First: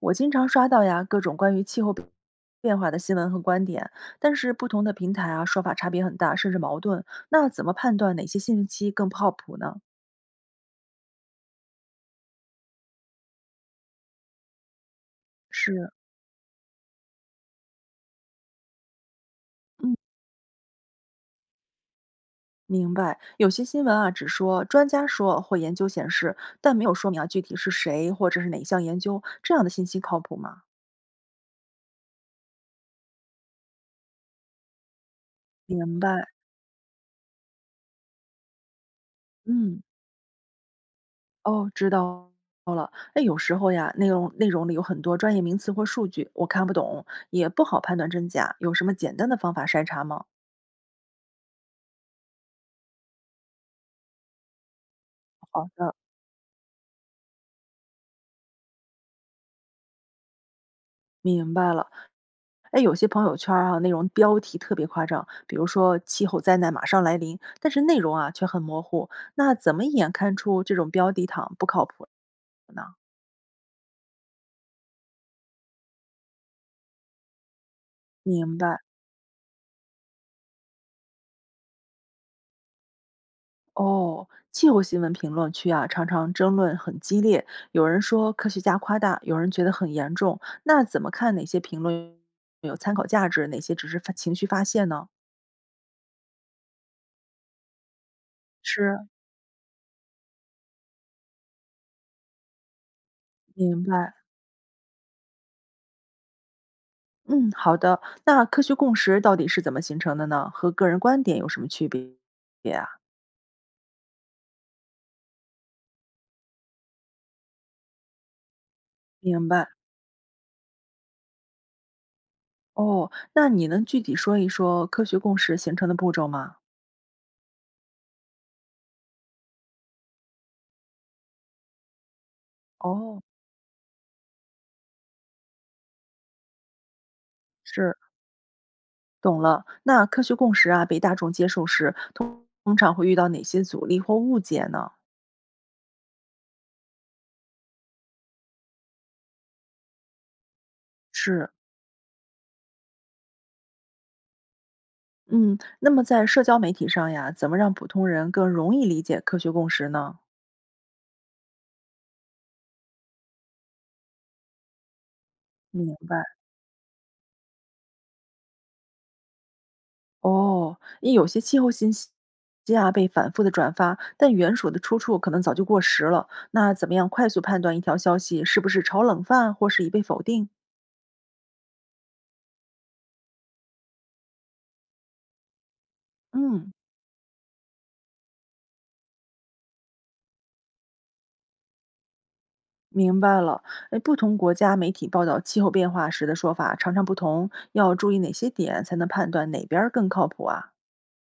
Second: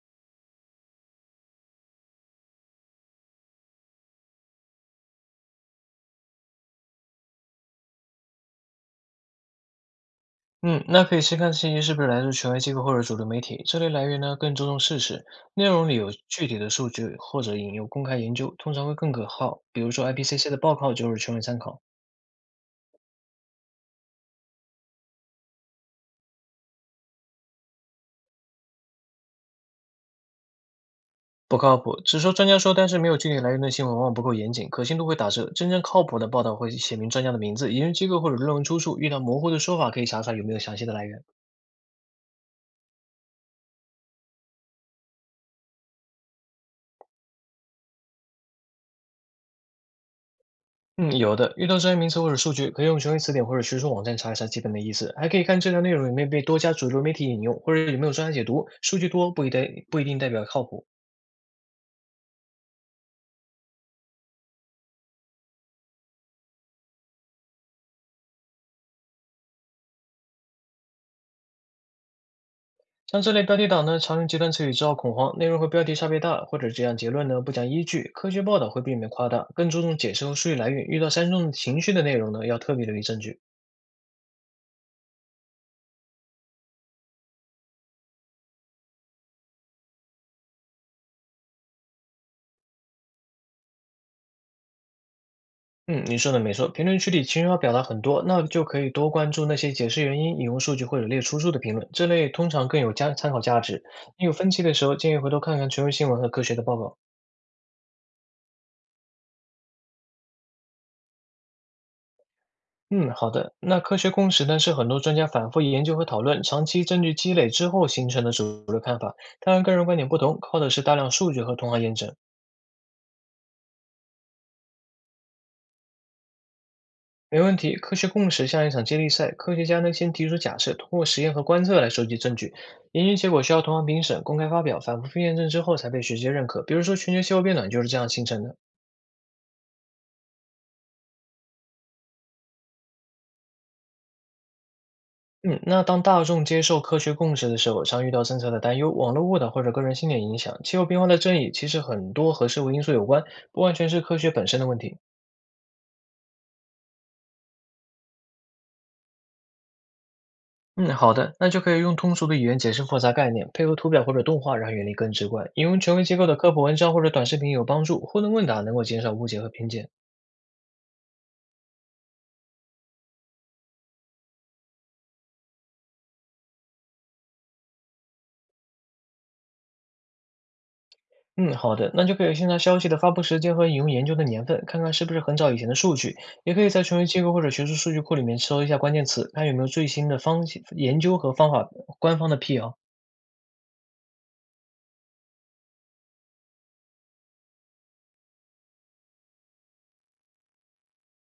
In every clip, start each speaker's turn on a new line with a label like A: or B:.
A: 我经常刷到呀各种关于气候变化的新闻和观点，但是不同的平台啊说法差别很大，甚至矛盾。那怎么判断哪些信息更靠谱呢？
B: 嗯，那可以先看信息是不是来自权威机构或者主流媒体，这类来源呢更注重事实，内容
A: 是，
B: 里有具体的数据或者引用公开研究，通常会更可靠。比如
A: 嗯，
B: 说 IPCC 的报告就是权威参考。
A: 明白。有些新闻啊只说专家说或研究显示，但没有说明啊具体是谁或者是哪项研究，这样的信息靠谱吗？
B: 不靠谱，只说专家说，但是没有具体来源的新闻往往不够严谨，可信度会打折。真正
A: 明
B: 靠谱的
A: 白。
B: 报道会写明专家的名字、研究机构或者论文出处，遇到模糊的说
A: 嗯，
B: 法可以查查有没有详细的来源。
A: 哦，知道。了，哎，有时候呀，内容里有很多专业名词或数据，我看不懂，也不好判断真假。有什么简单的方法筛查吗？
B: 嗯，有的，遇到专业名词或者数据，可以用权威词典或者学术网站查一查基本的意思，还可以看
A: 好
B: 这条内
A: 的，
B: 容有没有被多家主流媒体引用，或者有没有专家解读。数据多不一定代表靠谱。
A: 明白了。哎，有些朋友圈儿啊，内容标题特别夸张，比如说"气候灾难马上来临"，但是内容啊却很模糊。那怎么一眼看出这种标题党不靠谱呢？
B: 像这类标题党呢，常用极端词语制造恐慌，内容和标题差别大，或者这样结论呢不讲依据。科学
A: 明
B: 报道
A: 白
B: 会避免夸大，更注重解释和数据来源。遇到煽动情绪的内容呢，要特别留意证据。
A: 哦。气候新闻评论区啊，常常争论很激烈，有人说科学家夸大，有人觉得很严重。那怎么看哪些评论有参考价值，哪些只是发情绪发泄呢？
B: 嗯，你说的没错，评论区里情绪要表达很多，那就可以
A: 是，
B: 多关注那些解释原因、引用数据或者列出数的评论，这类通常更有加参考价
A: 明
B: 值。
A: 白。
B: 你有分歧的时候，建议回头看看权威新闻和科学的报告。
A: 嗯，好的。那科学共识到底是怎么形成的呢？和个人观点有什么区别啊？
B: 嗯，好的。那科学共识呢，是很多专家反复研究和讨论，长期证据积累之后形成的主流看法。
A: 明
B: 当然，
A: 白。
B: 个人观点不同，靠的是大量数据和同行验证。
A: 哦，那你能具体说一说科学共识形成的步骤吗？
B: 没问题，科学共识像一场接力赛，科学家呢先提出假设，通过实验和观测来收集证据。研究
A: 哦，
B: 结果需要同行评审、公开发表、反复验证之后才被学界认可。比如说，全球气候变暖就是
A: 是，
B: 这样形成的。
A: 懂了。那科学共识啊，被大众接受时，通常会遇到哪些阻力或误解呢？
B: 嗯，那当大众接受科学共识的时候，常遇到政策的担忧、网络误导或者个人信念影响。气候变化的争
A: 是，
B: 议其实很多和社会因素有关，不完全是科学本身的问题。
A: 嗯，那么在社交媒体上呀，怎么让普通人更容易理解科学共识呢？
B: 嗯，好的，那就可以用通俗的语言解释复杂概念，配合图表或者动画，让原理更直观。引用
A: 明
B: 权威机
A: 白。
B: 构的科普文章或者短视频有帮助，互动问答能够减少误解和偏见。
A: 哦，因有些气候信息啊被反复的转发，但原属的出处可能早就过时了。那怎么样快速判断一条消息是不是炒冷饭或是已被否定？
B: 嗯，好的，那就可以先查消息的发布时间和引用研究的年份，看看是不是很早以前的数据，也可以
A: 嗯，
B: 在权威机构或者学术数据库里面搜一下关键词，看有没有最新的方研究和方法，官方的辟谣。
A: 明白了。哎，不同国家媒体报道气候变化时的说法常常不同，要注意哪些点才能判断哪边儿更靠谱啊？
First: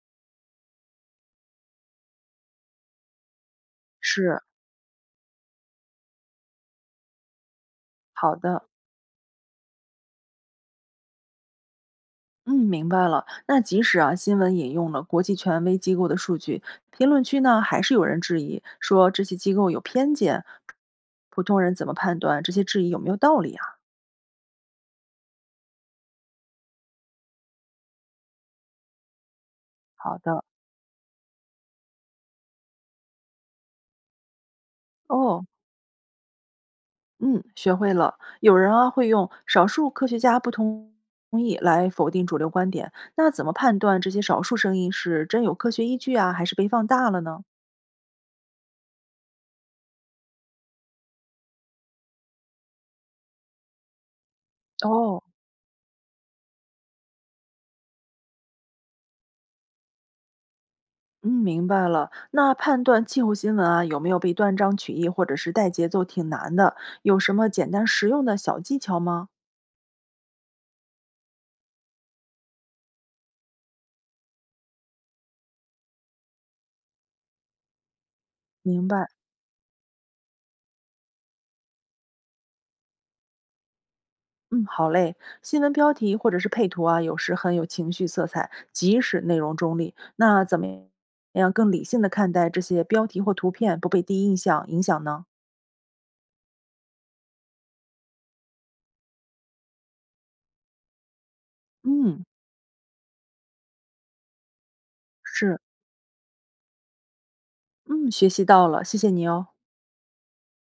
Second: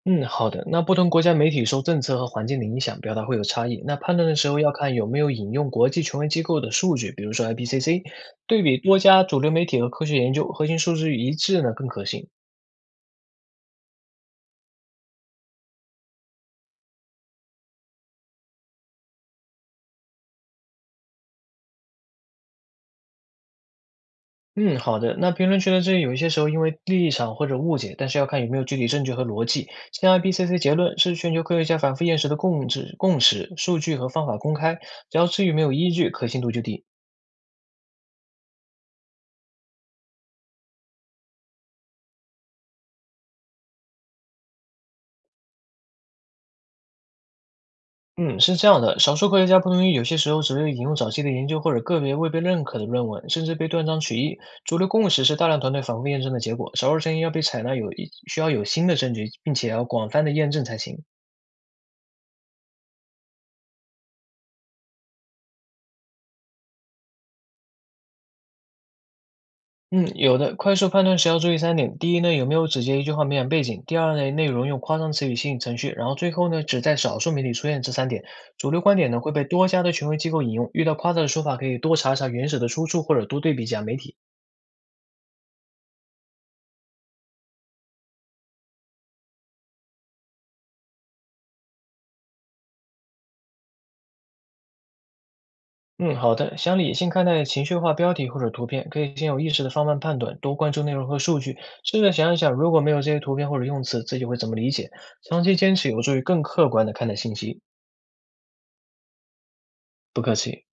B: 嗯，好的。那不同国家媒体受政策和环境的影响，表达会有差异。那判断的
A: 是。
B: 时候要看有没有引用国际权威机构的数据，比如说 IPCC，
A: 好
B: 对
A: 的。
B: 比多家主流媒体和科学研究，核心数据一致呢更可信。
A: 嗯，明白了。那即使啊，新闻引用了国际权威机构的数据，评论区呢还是有人质疑，说这些机构有偏见。普通人怎么判断这些质疑有没有道理啊？
B: 嗯，好的。那评论区的争议有一些时候因为立场或者误解，但是要看有没有具体证据和逻辑。像
A: 好的，
B: IPCC 结论是全球科学家反复验证的共识，共识，数据和方法公开，只要
A: 哦，
B: 质疑没有依据，可信度就低。
A: 嗯，学会了。有人啊会用少数科学家不同意来否定主流观点，那怎么判断这些少数声音是真有科学依据啊，还是被放大了呢？
B: 嗯，是这样的，少数科学家不同意，有些时候只会引用早期的研究或者个别未被认可的论文，甚至被断章取义。主流共
A: 哦，
B: 识是大量团队反复验证的结果，少数声音要被采纳有一需要有新的证据，并且要广泛的验证才行。
A: 嗯，明白了。那判断气候新闻啊，有没有被断章取义或者是带节奏，挺难的。有什么简单实用的小技巧吗？
B: 嗯，有的，快速判断时要注意三点：第一呢，有没有只接一句话敏感背景；第二呢，内容用夸张词语吸引程序；然后最后呢，只在少数媒体出现。这三点，主流
A: 明
B: 观
A: 白。
B: 点呢会被多家的权威机构引用，遇到夸大的说法可以多查查原始的出处或者多对比几家媒体。
A: 嗯，好嘞。新闻标题或者是配图啊，有时很有情绪色彩，即使内容中立。那怎么样更理性的看待这些标题或图片，不被第一印象影响呢？
B: 嗯，好的。想理性看待情绪化标题或者图片，可以先有意识的放慢判断，多关注内容和数据，试着
A: 嗯，
B: 想一想，如果没有这些图片或者用词，自己会怎么理解？长期
A: 是。
B: 坚持有助于更客观的看待信息。
A: 嗯，学习到了，谢谢你哦。
B: 不客气。